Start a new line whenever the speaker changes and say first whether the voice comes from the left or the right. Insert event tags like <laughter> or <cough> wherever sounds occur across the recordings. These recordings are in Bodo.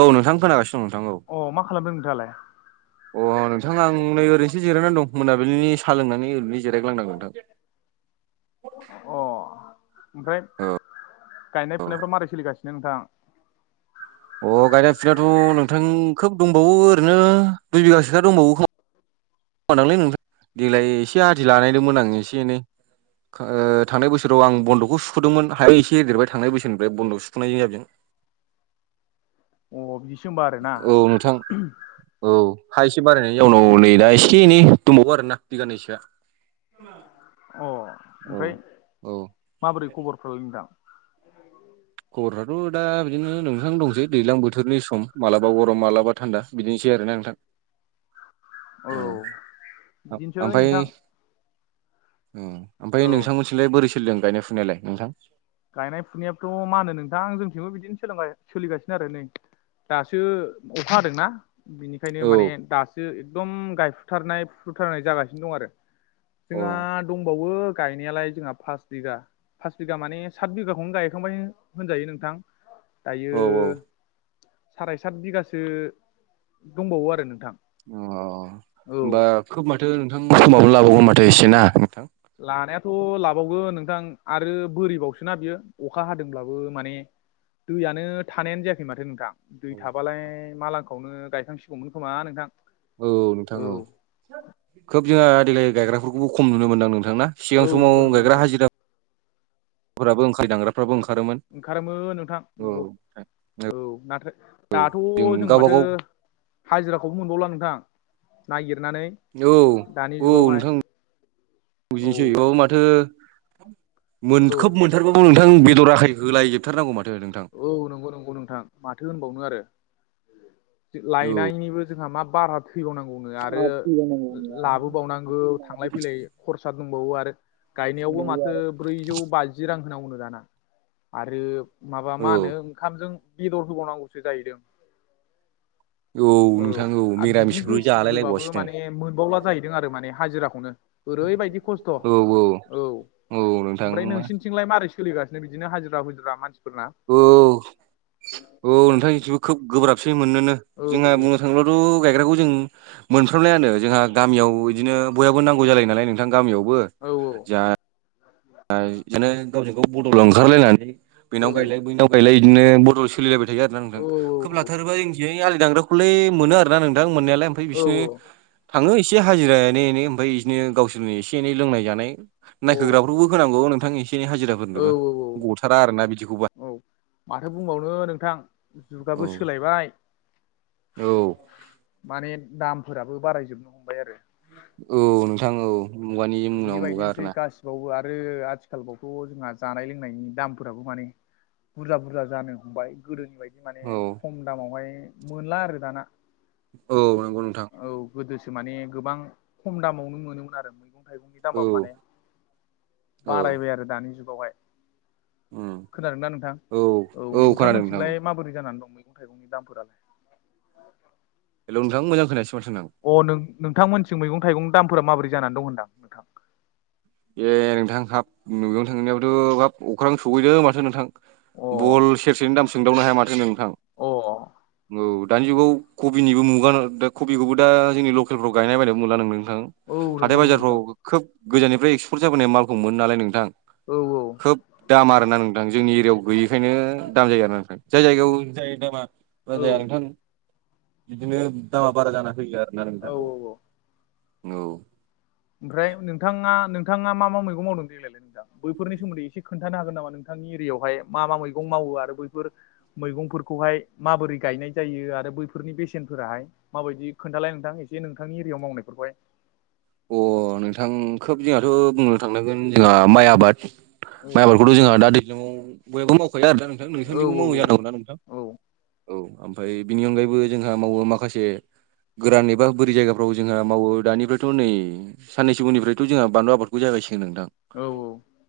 right: औ नोंथां खोनागासिनो दं नोंथां औ
left: अ मा खालामदों नोंथाङालाय
right: अ नोंथां आं नै ओरैनोसो जिरायनानै दं मोनाबिलिनि साह लोंनानै ओरैनो जिरायग्लांनांगोन नोंथां
left: अ ओमफ्राय गायनाय फुनायफ्राव मारै सोलिगासिनो नोंथां
right: अ गायना फिनायाथ' नोंथां खोब दंबावो ओरैनो दुइ बिगासोखा दंबावो खानांलै नोंथां देग्लाय एसे आददि लानायदोंमोन आं एसे एनै थांनाय बोसोराव आं बन्दखौ सुखदोंमोन हायो एसे होदेरबाय थांनाय बोसोरनिफ्राय बन्द सुखनाय जाब जादों
left: अ बिदिसो होनोमबा आरोना
right: औ नोंथां औ हा एसे बारायनायनि उउनाव नै दा एसे एनै दंबावो आरोोना बिगानैनैसोआ
left: अ
right: औ
left: ओमफ्राय
right: औ
left: माबोरै खबरफ्राय नोंथां
right: खबरफ्राथ' दा बिदिनो नोंथां दंसै दैज्लां बोथोरनि सम माबलाबा गरम माबलाबा थान्दा बिदिनोसै आरोना नोंथां
left: औ
right: औ
left: बिदिनोसै
right: ओमफ्राय
left: नोंथां
right: औ ओमफ्राय
left: औ
right: नोंथांमोनथिसेलाय बोरै सोदों गनायुनायलाय नोंथां
left: गायनाय फुनायथ' मा होनो नोंथां जोंथिंबो बिदिनो सोलिगासिनो आरो नै दासो अखा हादोंना बिनि ओंखायनो
right: औ
left: माने दासो एकदम गायफुथारनाय फुथुथारनाय जागासिनो दं आरो
right: औ
left: जोंहा दंबावो गायनायालाय जोंहा फास बिगा पास बिगा माने सााथ बिगाखौनो गायखांबाय होनजायो नोंथां दायो
right: औ
left: साराय सात बिगासो दंबावो आरो नोंथां
right: अ
left: औ
right: होमबा खोब माथो नोंथां खस्थमाबो लाबावगोन माथो एसेना नोंथां
left: लानायाथ' लाबावगोन नोंथां आरो बोरिबावसोोना बियो अखा हादोंब्लाबो माने दैयनो थानायानो जायाखै माथो नोंथां दै थाबालाय माालांखौनो गायखांसिगौमोन खोमा नोंथां
right: औ नोंथां औ खोब जोंहा देग्लाय गायग्राफोरखौबो खम नुनो मोनदां नोंथांना सिगां
left: औ
right: समाव
left: नंगौ नंगौ
right: गायग्रा <unintelligible>
left: नोंथां
right: हाजिराफोराबो ओंखाय दांग्राफ्राबो ओंखारोमोन
left: ओंखारोमो नोंथां
right: औ
left: नंगौ औ नाथथाय दाथ' जों
right: गावबा
left: माथो
right: गाव
left: हाजिराखौबो मोनबावला नोंथां नागिरनानै
right: औ
left: दानि
right: औ
left: जुगावहाय
right: नोंथां <unintelligible> बुजिनोसै औ माथो
left: औ
right: मोनखोब मोनथारबाबो नोंथां बेदर आखै होलायजोबथारनांगौ माथो नोंथां
left: औ नंगौ नंगौ नोंथां माथो होनबावनो आरो
right: औ
left: लायनायनिबो जोंहा मा बारा थैबावनांगौनो आरो लाबोबावनांगौ थांलाय फैलाय खरसा दंबावो आरो गायनायावबो माथो ब्रैजौ बाजि रां होनांगौनो दाना आरो माबा मा
right: औ
left: होनो ओंखामजों बेदर होबावनांगौसो जाहैदों औ
right: नोंथां
left: आरो बिदि
right: मिरामिसखौ
left: होसि
right: जालाय
left: होबाबो
right: लायबावासोनो
left: माने मोनबावला जाहैदों आरो माने हाजिराखौनो ओरैबायदि खस्थ'
right: औ
left: औ
right: औ नोंथां मा
left: बिदिलाय मारै सोलिगासिनो बिदिनो हाजिरा हुजिरा मानसिफोरना
right: औ औ नोंथांबो खोब गोब्राबसै मोननोनो
left: औ
right: जोंहा बुंनो थोंलथ' गायग्राखौ जों मोनफ्रामनायानो जोंहा गामियाव बिदिनो बयहाबो नांगौ जालायो नालाय नों बिथां गामियावबो
left: औ
right: जा
left: <unintelligible>
right: बिदिनो गावजों गाव बद'लाव ओंखारलायनानै
left: औ
right: बेनाव गायलाय बैनाव गायलाय बिदिनो बड'लाव सोलिलायबाय आरो ना नोंथां
left: औ
right: खोब लाथारोबा जोंथिंआलि दांग्राखौलै मोनो आरो ना नोंथां मोननायालाय ओमफ्राय
left: औ
right: बिसोरनो थाङो एसे हाजिरा एनै एनै ओमफफ्राय बिदिनो गावसोरनि एसे एनै लोंनाय जानाय नायखोग्राफ्रावबो होनांगौ औ नोंथां एसे एनै
left: औ
right: हाजिराफोरनोबो
left: औ औ
right: गथारा आरोना बिदिखौ बा
left: औ माथो बुंबावनो नोंथां
right: औ
left: जुगाबो सोलायबाय
right: औ
left: माने दामफोराबो बारायजोबनो हमबाय आरो
right: औ नोंथां औ मुगानि मुनाव मुगा आर ना
left: बेवबो आरो आथिखालबावथ' जोंहा जानाय लोंनायनि दामफोराबो माने बुरजा बुरजा जानो हमबाय गोदोनि बायदि माने
right: औ
left: खम दामावहाय मोनला आरो दाना
right: औ नंगौ नोंथां
left: औ गोदोसो माने गोबां खम दामावनो मोनोमोन आरो मैगं थाइगंनि
right: औ
left: दामबाब माने
right: औ
left: बारायबाय आरो दानि जुगावहाय
right: उम
left: खोनादों ना नोंथां औ नोंथां मिथिंलाय माबोरै जानानै दं मैगं थाइगंनि दामफोरालाय
right: हेल' नोंथां मोजां खोनायास माथो नों
left: अ नों-नोंथांमोनस मैगं थाइगंनि दामफोरा माबोरै जानानै दं होनदां नोंथां
right: ए नोंथां हाब न'गनो थांनायाबथ' हाब अख्रांनो सहैदों माथो नोंथां
left: अ
right: बल सेरसेनि दाम सोंदावनो हाया माथो नोंथां
left: अ
right: औ दानि जुगाव कबिनिबो मुगा दा कबिखौबो दा जोंनि लकेलफ्राव गायनाय बायनो मोनला नोंदों नोंथां
left: औ नंगौ
right: हाथाय
left: नंगौ नोंथां
right: बाजारफ्राव खोब गोजाननिफ्राय एक्सपर्ट जाबोनाय मालखौ मोनो नालाय नोंथां
left: औ औ
right: खोब दाम आरोना नोंथां जोंनि एरियाव गैयैखायनो दाम जायो आरो ना नोंथां जाय जायगायाव जाय दामा बा
left: औ
right: जाया नोंथां बिदिनो दामा बारा जाना फैयो आरोना
left: औ
right: नोंथाङा
left: औ
right: औ
left: ओमफ्राय नोंथाङा नोंथाङा मा मा मैगं मावदों देग्लायलाय नोंथा बैफोरनि सोमोन्दै इसे खोन्थ खोन्थानो हागोन नामा नोंथांनि एरियायावहाय मा मा मैगं मावो आरो बैफोर मैगंफोरखौहाय माबोरै गायनाय जायो आरो बैफोरनि बेसेनफोराहाय माबायदि खोन्थालाय नोंथां एसे नोंथांनि एरियावआव मावनाय फोरफोरखौ हाय
right: अ नोंथां खोब जोंहाथ' बुंनो थांनांगोन जोंहा माइ आबाद
left: औ
right: माइ आबफोरखौथ' जोंहा दि बयहाबो मावखाया आरो ना नोंथां
left: औ
right: नोंथांनिबो
left: औ
right: मावै जानांगौ ना नोंथां
left: औ
right: औ ओमफ्राय बिनि अनगायैबो जोंहा मावो माखासे गोरान एबा बोरै जायगा फोराव जोंहा मावो दानिफ्रायथ' नै साननैसो उनिफ्रायथ' जोंहा बानलु आबादखौ जागायसिगोन नोंथां
left: औ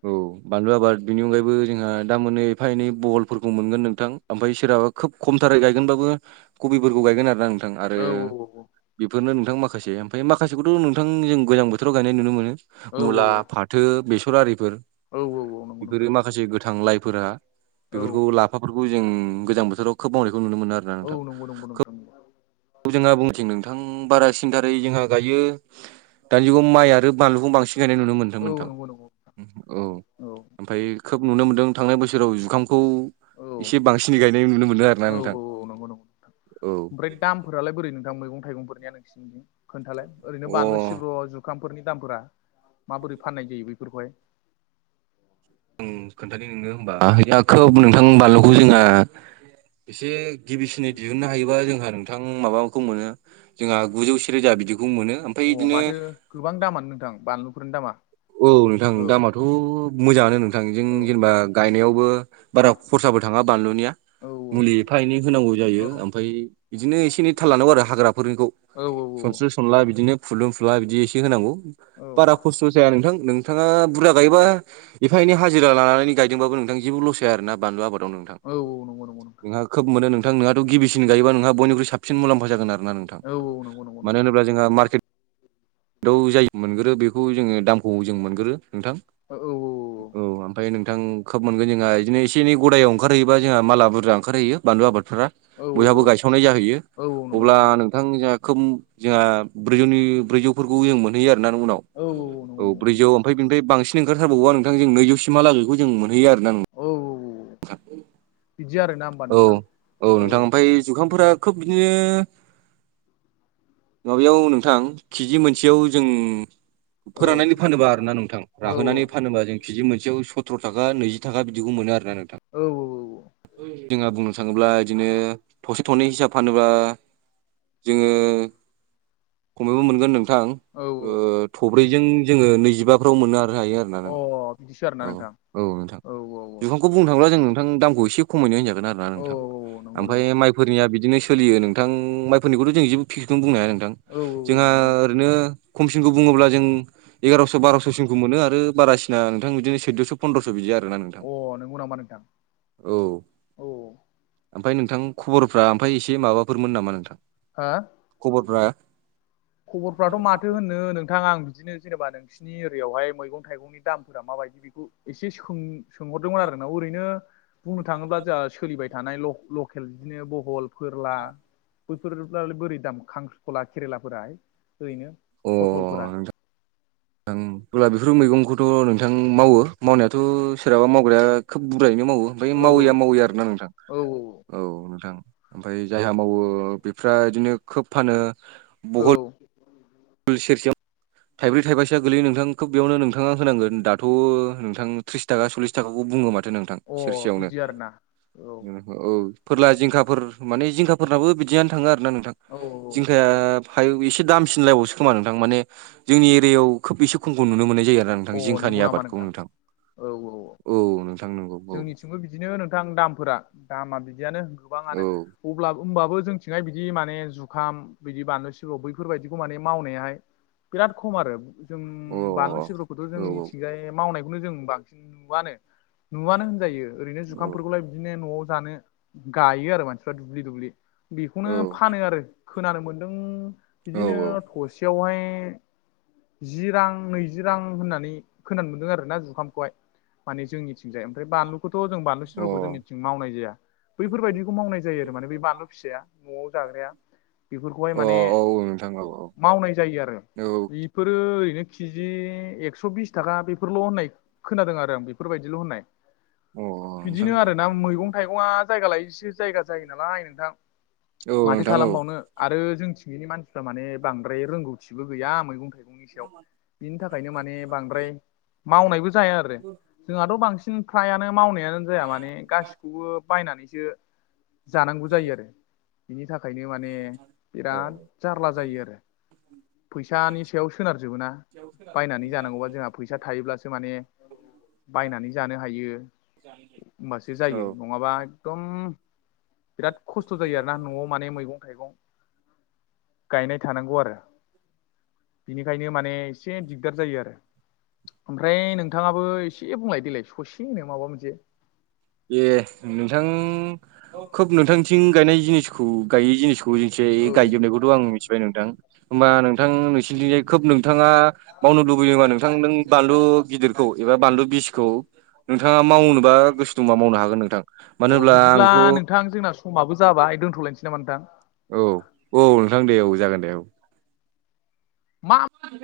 right: औ बानलु आबाद बिनि अनगायैबो जोंहा दा मोनाने एफा एनै बहलफोरखौ मोनगोन नोंथां ओमफ्राय सोरहाबा खोब खमथारै गायगोनबाबो कबिफोरखौ गायगोन आरोोना नोंथां आरो
left: औ
right: बेफोरनो नोंथां माखासे ओमफ्राय माखासेखौथ' नोंथां जों गोजां बोथोराव गायनाय नुनो मोनो मुला फाथो बेसर आरिफोर
left: औ औ नंगौ
right: बेफोरो
left: नोंथां
right: माखासे गोथां लाइफोरा
left: औ
right: बेफोरखौ लाफाफोरखौ जों गोजां बोथोराव खोब मावनायखौ नुनो मोनो आरो
left: औ नंगौ नंगौ नोंथां नंगौ
right: औ जोंहा बुंथिं नोंथां बारासि सिनथारै जोंहा गायो दानि जुगाव माइ आरो बानलुखौ बांसिन गायनाय नुनो मोन्दोंमोन
left: औ
right: नोंथां
left: नंगौ नंगौ
right: औ ओमफ्राय खोब नुनो मोनदों थांनाय बोसोराव जुखामखौ
left: औ
right: एसे बांसिनै गायनाय नुनो मोनदों आरो
left: औ
right: ना नोंथां
left: औ नंगौ नंगौ
right: औ
left: ओमफ्राय दामफोरालाय बोरै नोंथां मैगं थाइगंफोरनिया नोंसिनिथिं खोन्थालाय ओरैनो
right: अ
left: बानलु सिब्र' जु जुखामफोरनि दामफोरा माबोरै फाननाय जायो बेफोरखौहाय
right: उम खोन्थानि नोंनो होनबा खोब नोंथां बानलुखौ जोंहा एसे गिबिसिनै दिहुननो हायोबा जोंहा नोंथां माबाखौ मोनो जोंहा गुजौ से रोजा बिदिखौ मोनो ओमफ्राय बिदिनो
left: आर नोंथां बानलुफोरनि दामा
right: औ नोंथां
left: औ
right: दामाथ' मोजाङानो नोंथां जों
left: औ
right: जेनेबा गायनायावबो बारा खरसाबो थाङा बानलुनिया
left: औ
right: मुलि एफा एनै होनांगौ
left: औ
right: जायो ओमफ्राय बिदिनो एसे एनै थाल लानांगौ आरो हाग्राफोरनिखौ
left: औ
right: सनस्रो सनला बिदिनो फुलुं फुला बिदि एसे होनांगौ
left: औ
right: दे नोंथां नोंथाङा बुरजा गायोबा एफा एनै हाजिरा लानानै गायदोंबाबो नोंथां जेबो लस जाया आरो ना बानलु आबादाव नोंथां
left: औ औ नंगौ नंगौ नोंथां
right: नोंहा खोब मोनो नोंथां गिबिसिन गायोबा नोंहा बनिख्रइ साबसिन मुलाम्फा जागोन आरो ना नोंथां
left: औ औ नंगौ नंगौ
right: मानो
left: नोंथां
right: होनोब्ला जोंहा मार्केट दाउ जायो मोनगोरो बेखौ जोङो दामखौ जों मोनगोरो नोंथां
left: औ औ
right: औ ओमफ्राय नोंथां खोब मोनगोन जोंहा बिदिनो एसे एनै गदायाव ओंखारहैयोबा जोंहा माला बुरजा ओंखारहैयो बानलु आबादफोरा बयहाबो
left: औ औ
right: गायसावनाय जाहैयो
left: औ नंगौ
right: अब्ला
left: नंगौ
right: नों नोंथां जोंहा खोबजोंहा ब्रैजौनि ब्रैजौफोरखौ जों मोनहैयो आरोना उनाव
left: औ औ नंगौ
right: औ
left: नंगौ
right: ब्रैजौ ओमफ्राय बेनिफ्राय बांसिन ओंखारथारबावोबा नोंथां जों नैजौसिमहालागैखौ जों मोनहैयो आरोना
left: औ औ बिदि आरोना होमबा
right: औ
left: नोंथां
right: औ नोंथां ओमफ्राय जुखामफोरा खोब बिदिनो माबायाव नोंथां केजि मोनसेयाव जों
left: औ
right: फोराननानै फानोबा आरोना नोंथां
left: औ
right: राहोनानै फानोबा जों केजि मोनसेयाव सथ्र' थाखा नैजि थाखा बिदिखौ मोनो आरोना नोंथां
left: औ औ
right: जोंहा बुंनो थाङोब्ला बिदिनो थसे थनै हिसाब फानोब्ला जोङो खमैबो मोन गोन नोंथां
left: औ
right: ओ
left: औ
right: थब्रैजों जोङो नैजिबाफ्राव मोनो आरो हायो
left: अ
right: मानो
left: बिदिसो आरोना
right: औ
left: नोंथां
right: औ नोंथां
left: औ
right: जुखामखौ बुंनो थाङोब्ला जों नोंथां दामखौ एसे खमैनो होनजागोन आरो
left: औ
right: नोंथां
left: नंगौ
right: ओमफ्राय
left: नंगौ नंगौ
right: माइखौ फोरनिया बिदिनो सोलियो नोंथां माइफोरनिखौथ' जों जेबो फिक्सखौनो बुंनो हाया नोंथां
left: औ
right: जोंहा ओरैनो खमसिनखौ बुङोब्ला जों एगार'स' बार'स'सिमखौ मोनो आरो बारासिना नोंथां बिदिनो सैद'स' पन्द्र'स' बिदि आरो ना नोंथां
left: अ नोंगौ नामा नोंथां
right: औ
left: औ
right: ओमफ्राय नोंथां खबरफ्रा ओमफ्राय एसे माबाफोरमोन नामा नोंथां
left: हा
right: खबरफ्रा
left: खबरफ्राथ' माथो होननो नोंथां आं बिदिनो जेनेबा नोंसिनि एरिया यावहाय मैगं थाइगंनि दामफोरा माबायदि बेखौ एसे सों सोंहरदोंमोन आरो नोंनाव ओरैनो बुंनो थाङोब्ला जोंहा सोलिबाय थानाय ल' लकेल बिदिनो बहल फोरला बैफोरालाय बोरै दाम खांख्रिखला खेरेला फोराहाय ओरैनो फतलफोरा
right: ओं अब्ला बेफोर मैगंखौथ' नोंथां मावो मावनायाथ' सोरहाबा मावग्राया खोब बुरजायैनो मावो बै
left: औ
right: मावैया मावै आरोना नोंथां औ नोंथां। ओमफाय जायहा मावो बेफ्रा इदिनो खोब फानो।
left: औ
right: सुल सेरसेयाव थाइब्रै थाइबासेया गोलैयो नोंथां। खौ बेयावनो नोंथांङा होनांगोन दाथ' नोंथां त्रिस थाखा सल्लिस थाखाखौ बुयो माथो नों थां
left: औ अ
right: सेरसेयावनो
left: बिदि आरोना औ
right: औ फोरला जिंखाफोर माने जिंखाफोरनाबो बिदियानो थाङो आरोना नोंथां
left: औ
right: जिंखाया फाय एसे दामसिनलायबावसो। खोमा नोंथां माने जोंनि एरियायाव खोब एसे खमखौ नुनो मोननाय जायो आरोनि नोंथां
left: अ नंगौ
right: जिंखानि
left: नामा
right: आबादखौ नोंथां।
left: औ औ औ
right: औ नोंथां नंगौ औ।
left: जोंनिथिंबो बिदिनो नोंथां दामफोरा दामा बिदियानो गोबाङानो। अब्ला होमबाबो जोंथिंहाय बिदि माने जुखाम बिदि बानलु सिब्र बैफोरबायदिखौ माने मावनायाहाय बिराद खम आरो जों
right: औ अ
left: बानलु सिब्रखौथ'
right: औ
left: जोंनिथिंजाय मावनाय बेखौनो जों बांसिन नुवानो नुवानो होनजायो ओरैनो
right: औ
left: जुखामफोरखौलाय बिदिनो न'आव जानो गायो आरो मानसिफ्रा दुब्लि दुब्लि बेखौनो
right: औ
left: फानो आरो खोनानो मोनदों
right: औ
left: बिदिनो थसेयावहाय जि रां नैजि रां होननानै खोनानो मोनदों आरोना जुखामखौहाय माने जोंनिथिंजाय। ओमफ्राय बानलुखौथ' जों बानलुु सिब्रखौ जोंनिथिं मावनाय जाया। बैफोरबायादिखौ मावनाय जायो आरो माने बे बानलु फिसाया न'आव जाग्राया। बेफोरखौहाय
right: अ औ
left: माने
right: औ नोंथां औ
left: मावनाय जायो आरो।
right: औ
left: बेफोरो ओरैनो केजि एक्स' बिस थाखा बेफोरल' होननाय खोनादों आरो आं बेफोरबायदिल' होननाय।
right: औ अ नोंथां
left: बिदिनो आरोना मैगं थाइगंया जायगा लायैसो जायगा जायो नालाय नोंथां।
right: औ
left: माथो
right: नोंथां औ
left: खालामबावनो आरो जोंथियैनि मानसिफ्रा माने बांद्राय रोंगौथिबो गैया मैगं थाइगं सुबुंनि सायाव बिनि थाखायनो माने बांद्राय मावनायबो जाया आरो जोंहाथ' बांसिन फ्रायानो मावनाया जाया माने गासिखौबो बायनानैसो जानांगौ जायो आरो। बिनि थाखायनो माने बिराद जारला जायो आरो। फैसानि सायाव सोनारजोबो ना बायनानै जानांगौया जोंहा फैसा थायोब्लासो माने बायनानै जानो हायो होमबासो
right: औ
left: जायो नङाबा एकदम बिराद खस्थ' जायो आरोना न'आव माने मैगं थाइगं गायनाय थानांगौ आरो। बिनिखायनो माने एसे दिगदार जायो आरो ओमफ्राय नोंथांङाबो एसे बुंलाय देलाय ससे <unintelligible> माबा मोनसे
right: ए नोंथां खोब नोंथांथिं गायनाय जिनिसखौ गायि जिनिसखौ
left: औ
right: <unintelligible> गायजोबनायखौथ' आं मिथिबाय नोंथां होमबा नोंथां नोंसिनिथिंजाय खोब नोंथाङा मावनो लुुबैदोंबा नोंथां नों बानलु गिदिरखौ एबा बानलु बिसखौ नोंथांङा मावनोबा गोसो दंबा मावनो हागोन नोंथां मानो
left: अ
right: होनब्ला
left: बिदिब्ला
right: आंथ'
left: नोंथां जोंना समाबो जाबाय दोनथ' लायसै नामा नोंथां?
right: औ औ नोंथां दे औ जागोन दे औ।
left: मा